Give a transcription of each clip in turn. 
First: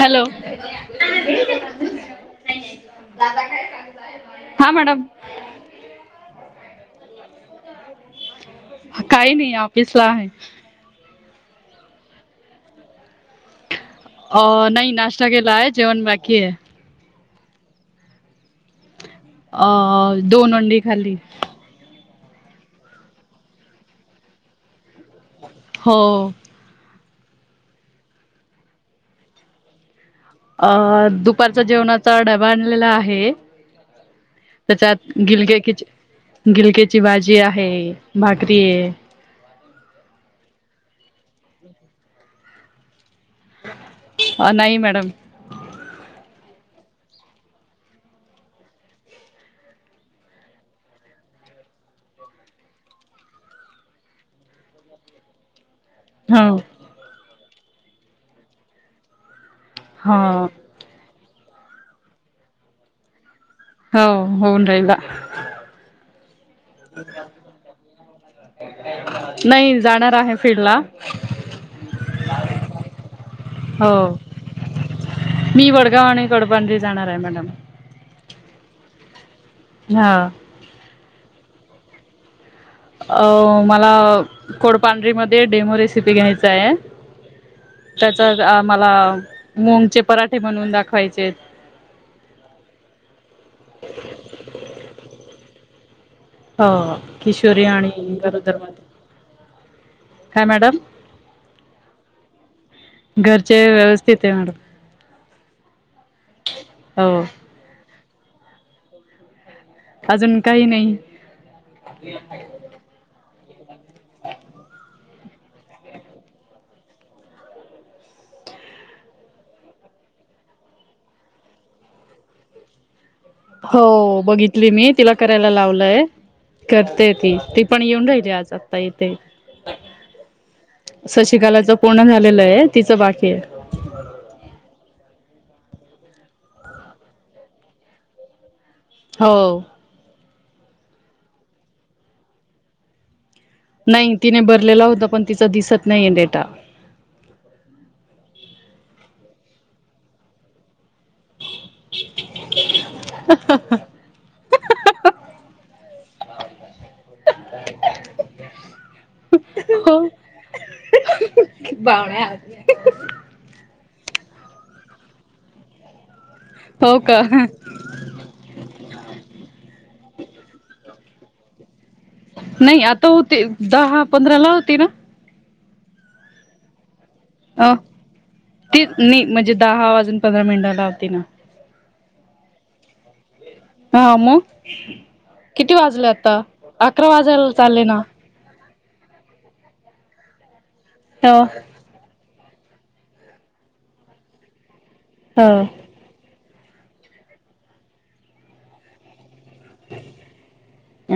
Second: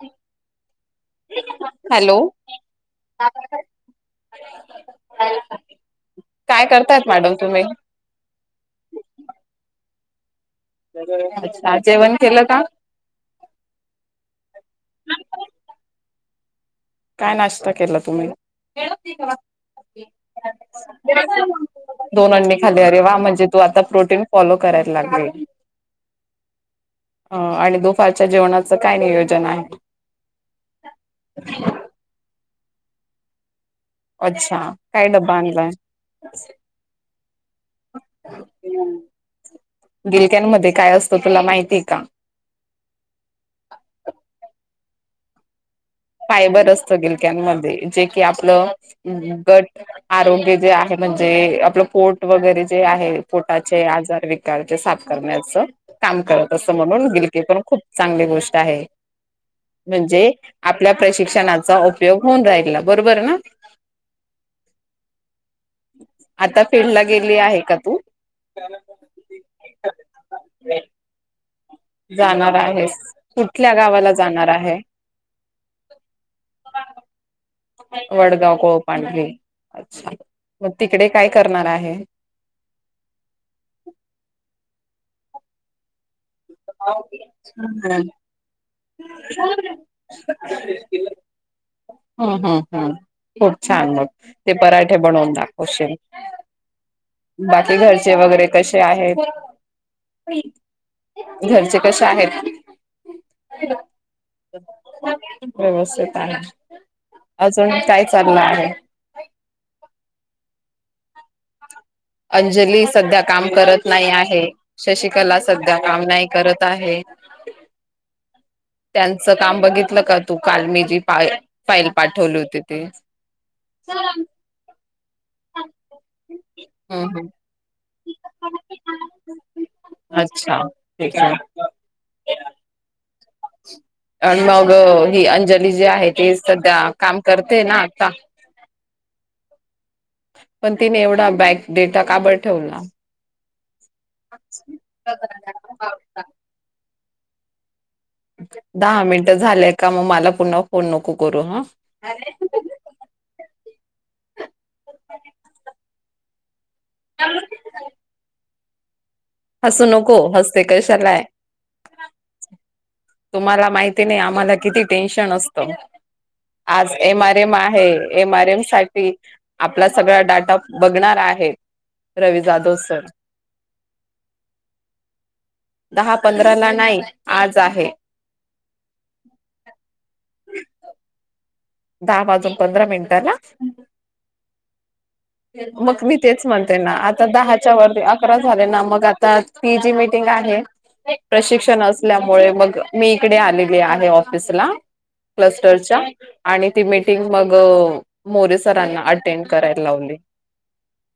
Hello hello हा madam काय करतायत मॅडम तुम्ही काही नाही ऑफिसला आहे अच्छा जेवण केलं का अ नाही नाश्ता केला आहे जेवण बाकी आहे काय नाश्ता केला तुम्ही अ दोन अंडी खाली दोन अंडी खाल्ली अरे वा म्हणजे तू आता प्रोटीन फॉलो करायला लागलीय हो अ आणि दुपारच्या जेवणाच काय नियोजन आहे अ दुपारच्या जेवणाच तर डबा आणलेला आहे. अच्छा काय त्याच्यात डब्बा गिलक्या आणलाय गिलक्याची भाजी आहे भाकरी आहे दििलक्यांमध्येध्ये काय असतो तुला माहितीय का अ नाही मॅडम बर असत गिलक्यांमध्ये जे कि आपलं गट आरोग्य जे आहे म्हणजे आपलं पोट वगैरे जे आहे पोटाचे आजार विकारचे साफ करण्याच काम हो करत असं म्हणून दिली पण खूप चांगली गोष्ट आहे हो म्हणजे आपल्या प्रशिक्षणाचा उपयोग होऊन राहिला बरोबर ना हो होऊन राल आता फील्ड ला गेली आहे का तू नाही जाणार आहे फिड ला जाणार आहेस कुठल्या हो गावाला जाणार आहे मी वडगाव आणि गडबांरी जाणार आहे मॅडम वडगाव कोळपडरी अच्छा हा मग तिकडे काय करणार आहे मला कोडपांढरी मध्ये डेमोरे हम् त्याचा मला मुंगचे पराठे म्हणून दाखवायचे हम् हम्म खूप छान मग ते पराठे बनवून दाख अश हा बाकी घरचे वगैरे कसे आहेत काय मॅडम घरचे कसे आहेत घरचे व्यवस्थित आहे मॅडम व्यवस्थित आहे हो अजून काही चालला आहे अजून काही नाही अंजली सध्या काम करत नाही आहे शशिकला सध्या काम नाही करत आहे त्यांच काम बघितलं का तू काल मी जी फ फाईल पाठवली होती तेी हो बघितली मी तिला करायला लावलंय हम्म करते ती हम्म ती पण येऊन राहिली आज आता इथे अच्छा ठीक आहे शशिकालाच पूर्ण झालेलंय तिचं बाकी आहे आणि मग ही अंजली जे आहे ते सध्या काम करते ना आता हो पण तिने एवढा बॅक डेटा काबड ठेवला नाही तिने भरलेला होता पण तिचा दिसत नाहीये डेटा दहा मिनिटं झालेय का मग मला पुन्हा को नक करू ह हसू हो नको. हसते कशालाय? तुम्हाला माहित? तिने आम्हाला किती टेन्शन असत? आज हो एम आर का एम आहे एम आर एम साठी आपला सगळ डाटा बघणार आहे. रवी जाधव नाही. सर आता होतील. दहा पंधराला होती ना? दहा पंधरा ला नाही. आज अ आहे तेच नी. म्हंजे दहा वाजून पंधरा मिनिटाला तीन, दहा वाजून पंधरा मिनिटाला? हा म, किती मग वाजले मी आता? तेच म्हणते ना अकरा आता वाजायला दहाच्या चालले ना. वरती अकरा झाले ना मग आता, ती जी मिटिंग आहे, नही. हो प्रशिक्षण असल्यामु मुळे मग, मी इकडे आलेली आहे ऑफिसला. हो [inaudible] आणि ती मीटिंग मग.. मोरे सरांना. टॅन करायला लावले.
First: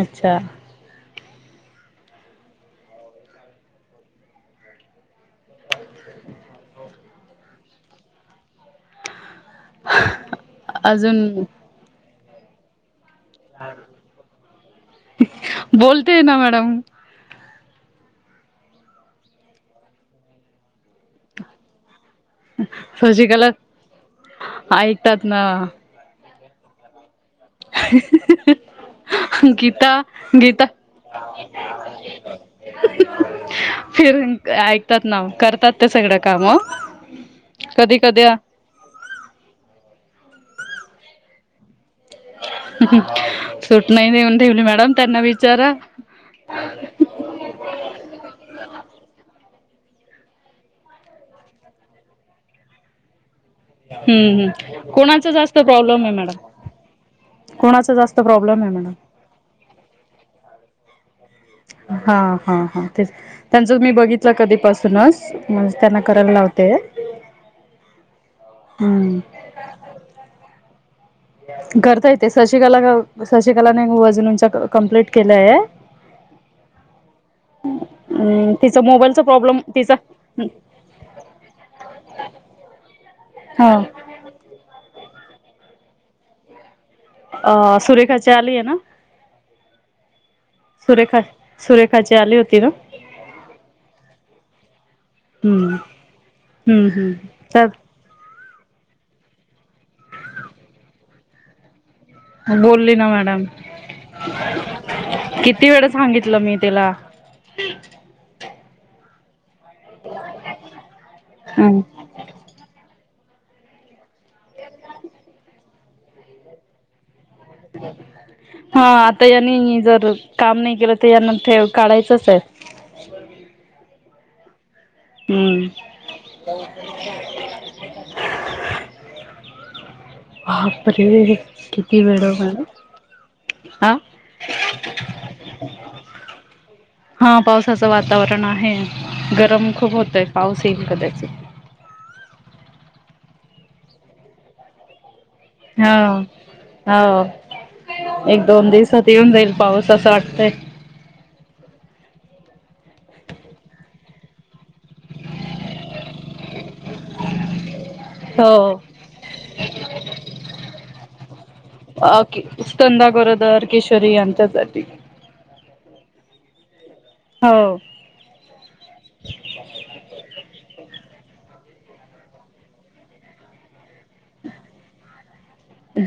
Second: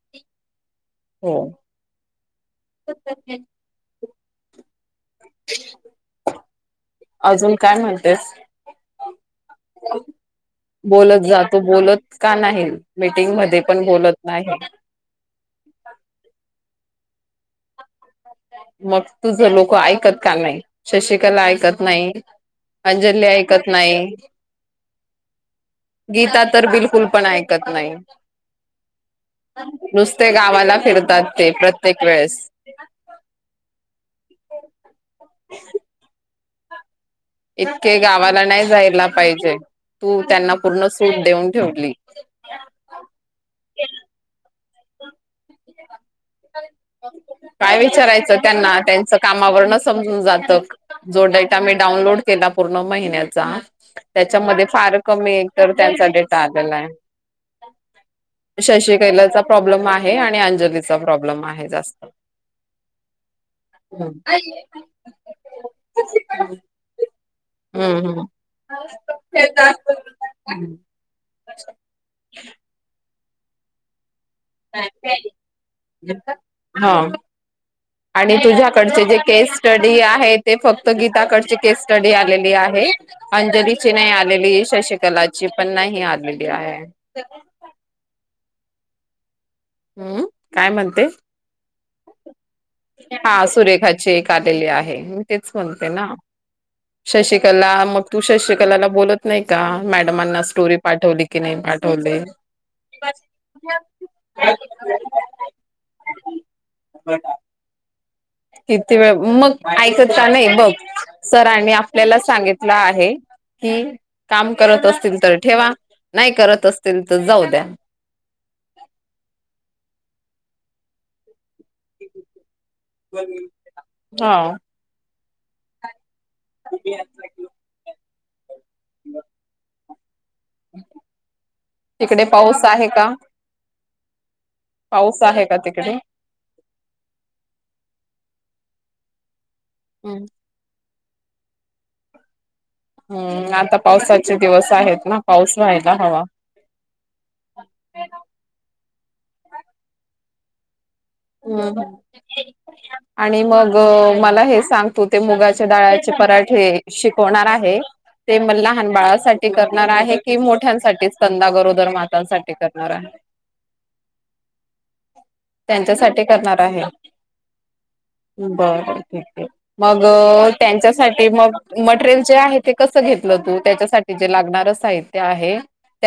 अच्छा हो. रिकामा ऑडिओ अजून काय म्हणतेस? अजून बोलत जातो. बोलत. का नाही? मीटिंग मध्ये पण बोलत नही. बोलते ना मॅडम मग तुझ लोक ऐकत का नाही? शशिकला ऐकत नाही. अंजली शशिकला ऐकत नाही. ऐकतात ना गित तर बिलकुल.. पण ऐकत नाही. गीता नुसते गीता गावाला फिरतात ते. प्रत्येक वेळेस. फिरून काय? तर ना ओ, करतात ते सगळे. का म? इतके गावाला नाही जायला पाहिजे. तू त्यांना.. पूर्ण सूट देऊन ठेवली. तन त्यांना विचारा. [unintelligible] काय विचारायचं त्यांना. त्यांचं कामावर न.. समजून जात. जो डेटा मी डाउनलोड केला पूर्ण महिन्यात. हम्म त्याच्यामध्ये हम् फार कोणाचा कमी जास्त एकतर प्रॉब्लेम त्यांचा आहे डेटा मॅडम आलेला कोणाचा जास्त आहे प्रॉब्लेम आहे शश मॅडम कैलाचा प्रॉब्लेम आहे आणि अंजली हा हा हा तेच त्यांचं मी बघितलं कधीपासूनच म्हणज त्यांना करायला लावते हम हम हम्म [unintelligible] [inaudible] करता येते सचिकला का सशिकला न वज ह आणि अ तिचा तुझ्याकडचे जे मोबाईलचा केस प्रॉब्लेम तिचा स्टडी आहे ते फक्त गीताकडची केस स्टडी आलेली आहे. हा अंजलीची नाही आलेली शशिकला ची पण नाही आलेली आहे. अ सुरेखा चाली ये ना आम् काय म्हणते, सुरेखा सुरेखाची आली होती ना हा सुरेखाची एक आलेली आहे. मी तेच हम्म म्हणते ना हम्म हम्म तर शशिकला मग तू शश कलाला बोलत नाही का मॅडमांना स्टोरी पाठवली की नाही पाठव बोलली ना मॅडम किती वेळ सांगितलं मी तिला? किती वेळ मग ऐकता नाही बघ सुरांनी आपल्याला सांगितलं आहे. कि काम करत असतील तर ठेवा नाही करत असतील तर जाऊ द्या हा आता यांनी जर काम नाही केलं तर यांन [inaudible] काढायचंच आहे [inaudible] हा हम्म [inaudible] ब बापरे किती वेळ तिकडे पाऊस आहे का हा पाऊस आहे का तिकडे हा पावसाचं वातावरण आहे. हे गरम खूप होत आहे हम्म पाऊस येईल कदा हम्म आता पावसाचे दिवस आहेत ना? पाऊस हा व्हायला हवा हा एक दोन दिस त येऊन जाईल पाऊस असं वाटतंय. हम् आणि मग मला हे सांगतो ते मुगाच्या डाळाचे पराठे शिकवणार आहे ते म हो लहान बाळासाठी करणार आहे की मोठ्यांसाठी स्कंद गरोदर मातांसाठी करणार स्कंदा आहे गरोदर किशोरी यांच्यासाठी त्यानं करणार आहे हो बर ठीक मग त्यांच्यासाठी ते म मटेरियल जे आहे ते कसं घेतलं तू त्याच्यासाठी जे लागणार साहित्य आहे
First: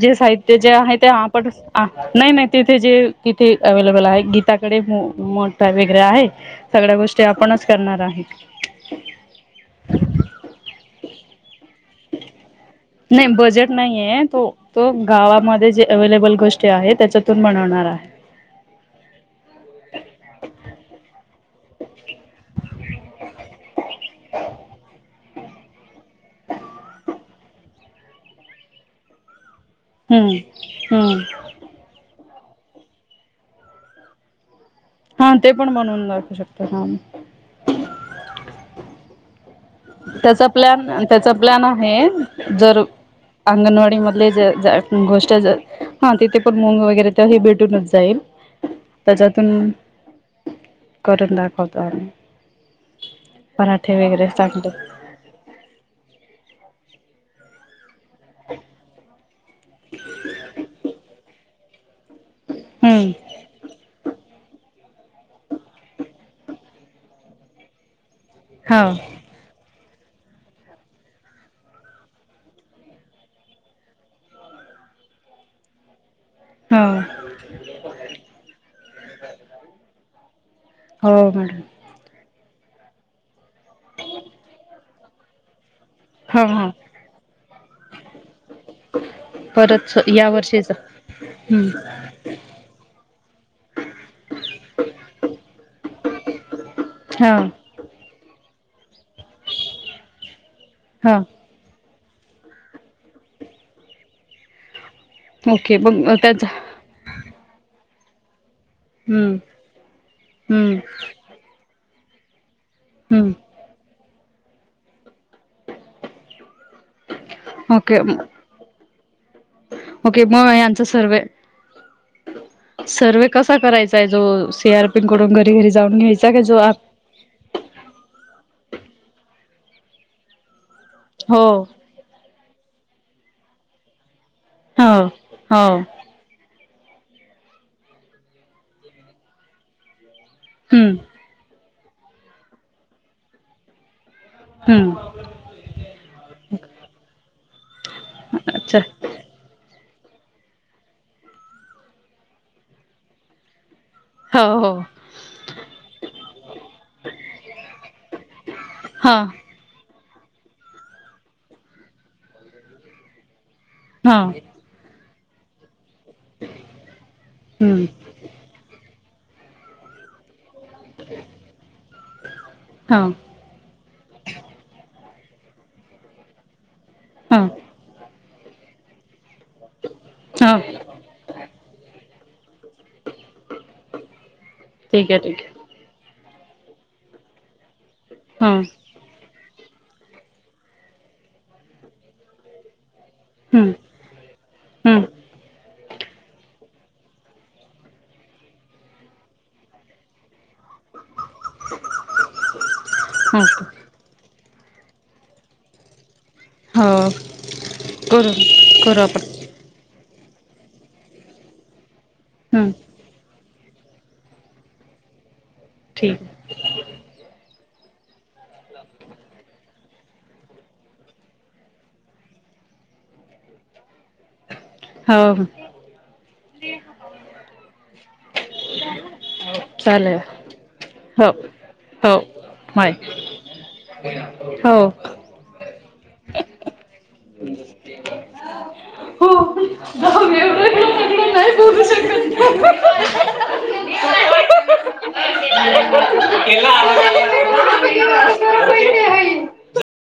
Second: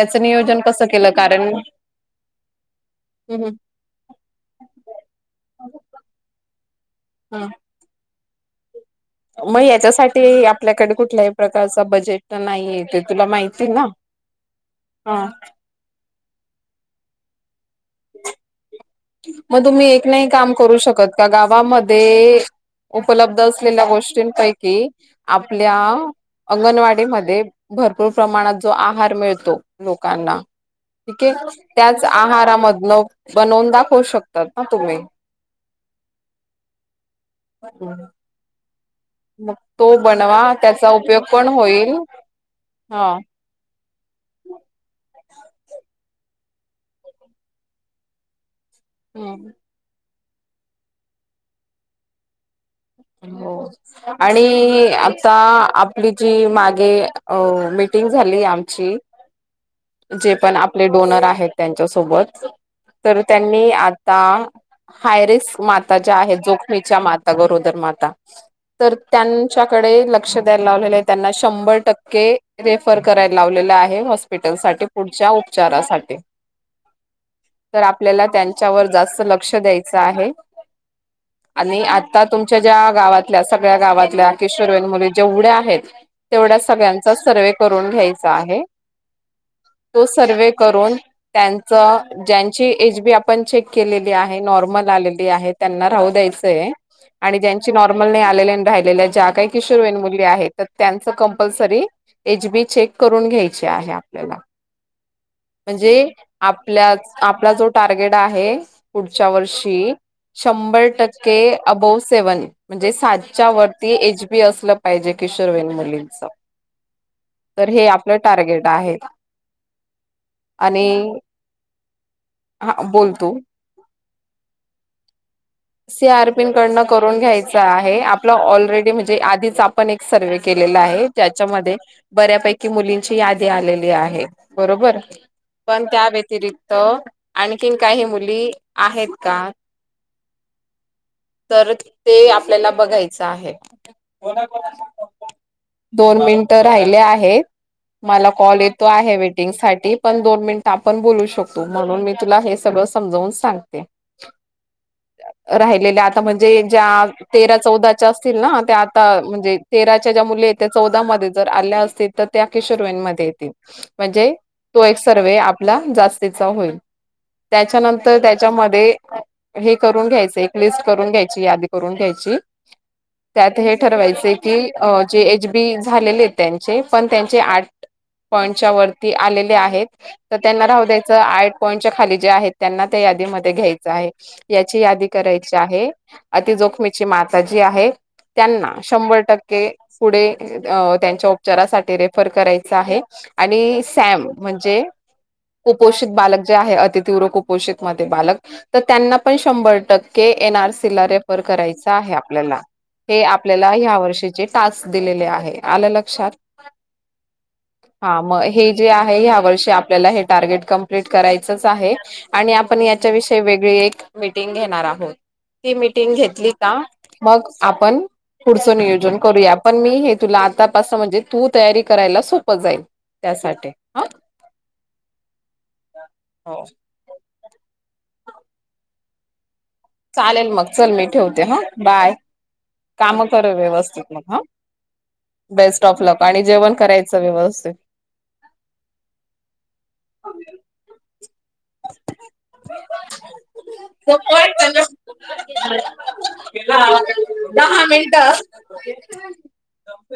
जे साहित्य नियोजन जे कसं आहे ते केलं आपण कारण नाही नाही तिथे जे तिथे अवे्लेबल आहे गीता कडे मोठ वगरे आहे सगळ्या गोष्टी आपणच करणार आहे मग याच्यासाठी आपल्याकडे कुठल्याही प्रकारच बजेट नाहीय आहे ते तुला नाही माहिती बजेट ना नाहीये तो तो हा गावामध्ये जे अवेलेबल गोष्टी आहे त्या चतून बनवणार आहे मग तुम्ही एक नाही काम करू शकत गावामध्ये उपलब्ध असलेल्या गोष्टींपैकी आपल्या अंगणवाडीमध्ये भरपूर प्रमाणात जो आहार मिळतो हम्म लोकांना हम्म ठीके त्याच आहारामधन बनवून दाखव हो शकतात ना तुम्ही हा ते पण बनवून दाखव शकत ह म त्याचा प्लॅन त्याचा प्लॅन होईल आहे जर हा अंगणवाडी म आपले जर गोष्ट जर हा तिथे पण मंग वगैरे तर हे भेटूनच जाईल त्याच्यातून हो करर्ूनंदाखत आ हो आणि आ आपली जी मागे अ झाली आमची जे पण आपले डोनर आहेत हम्म तर त्यांनी त हायरिस् माता ज्या आहेत जोखमीच्या मातावरून निर्मााता हो तर त्यांच्या कडे लक्ष द्यायला लावलेलं आहे त्यांना शंभर टक्के रेफर करायला लावलेलं आहे हॉस्पिटल साठी पुढच्या उपचारासाठी हो तर आपल्याला त्यांच्यावर जास्त लक्ष द्यायचं आहे हो मॅडम आणि आता तुमच्या ज्या गाातल्या सग्या गावातल्या आकेश मुली जेवढे आहेत हो तेवढ्या हो सगळ्यांचा सर्वे करून घ्यायचा आहे परत तो या सर्वे वर्षीच करून हम्म त्यांच ज्यांची एज बी आपण चेक केलेली आहे नॉर्मल आलेली आहे त्यांना राहू द्यायचंय हा आणि ज्यांची नॉर्मल नाही आले राहिले ज्या काही किशोर वयन मुली आहेत तर त्यांच हा कंपल्सरी एच बी चेक करून घ्यायचे आहे आपल्याला ओके म्हणजे मग त्याचा आपल्या आपला जो टार्गेट आहे पुढच्या हम्म वर्षी हम्म शंभर टक्के अबो सेव्हन म्हणजे साजच्या हम्म वती एज ी असलं पाहिजे किशोर वन मुलींच तर हे के आपलं टार्गेट आहे ओके मग यांचा आणि सर्वे हा बोल सर्व तू कसा करायचा सीर पडून सी आरपी कडन करून घ्यायच आहे आपला ऑलरेडी म्हणजे आधीच आपण एक सर्व केले आहे हो त्याच्यामध्ये बऱ्यापैकी मुली ची यादी आलेली आहे हो बरोबर हो पण त्या व्यतिरिक् त आणखीन काही मुली आहेत का हम्म तर ते आपल्याला बघायचं आहे हम्म दोन मिनिट राहिले आहेत मला कॉल अच्छा येतो आहे वेटिंग साठी पण दोन मिनिट आपण बोलू शकतो म्हणून मी तुला हे सगळं समजवून सांगते हो हो राहिलेल्या आता म्हणजे ज्या तेरा चौदाच्या असतील ना त्या हा आता म्हणजे च्या ज्या मुले य्या चौदा मध्ये जर आल्या असतील तर ते अखेशोरंमध्येध्ये येतील हा म्हणजे तो सर्व आपला जा हो हम्म त्याच्यांतर त्याच्यामध्ये हे करून घ्यायचं एक लिस्ट करून घ्यायची यादी करून घ्यायची हा त्यात हे ठरवायचे की जे एच बी झालेले त्यां. पण त्यांचे हा आठ. पॉइंटच्या वरती आलेले. हा त्यांना राहू द्याय आ पॉंटच्या खाली जे आहेत. त्यांना त्या यादीमध्ये घ्यायचं आहे. याची यादी ठीक आहे ठीक करायची आहे. अति जोखमीची माता जे आहे हा त्यांना शंभर टक्के पुढे अ त्यांच्या उपचारासाठी रेफर करायच आहे. हम्म आणि सॅम म्हणजे हम्म कपोषित बालक जे आहे अति तीव्र कुपोषित मध्ये बालक तर त्यांना पण शंभर टक्के एन आर सी ला रेफ करायचा आहे आपल्याला हे आपल्याला ह्या वर्षीचे तस्क दिलेले आहे आल्या लक्षात. हो हा करू मग हे जे करू आहे आपण ह्या वर्षी आपल्याला हे टार्गेट कं्प्लीट करायंच आहे. आणि हम्म आपण याच्याविषयी वेग व्रे एक मीटिंग घेणार आहोत. ती मिीटिंग ठीक घेतली का मग आपण पुढचं नियोजन करूया पण मी हे तुला आतापास म्हणजे तू तयारी करायला सोपं जाईल त्यासाठी ह हो. हो. चालेल मग चल मी ठेवते हा हो बाय माय काम कर व्यवस्थित मग ह बेस्ट ॉपलॉक आणि जेवण करायचं व्यवस्थित प दहा हो मिनटं.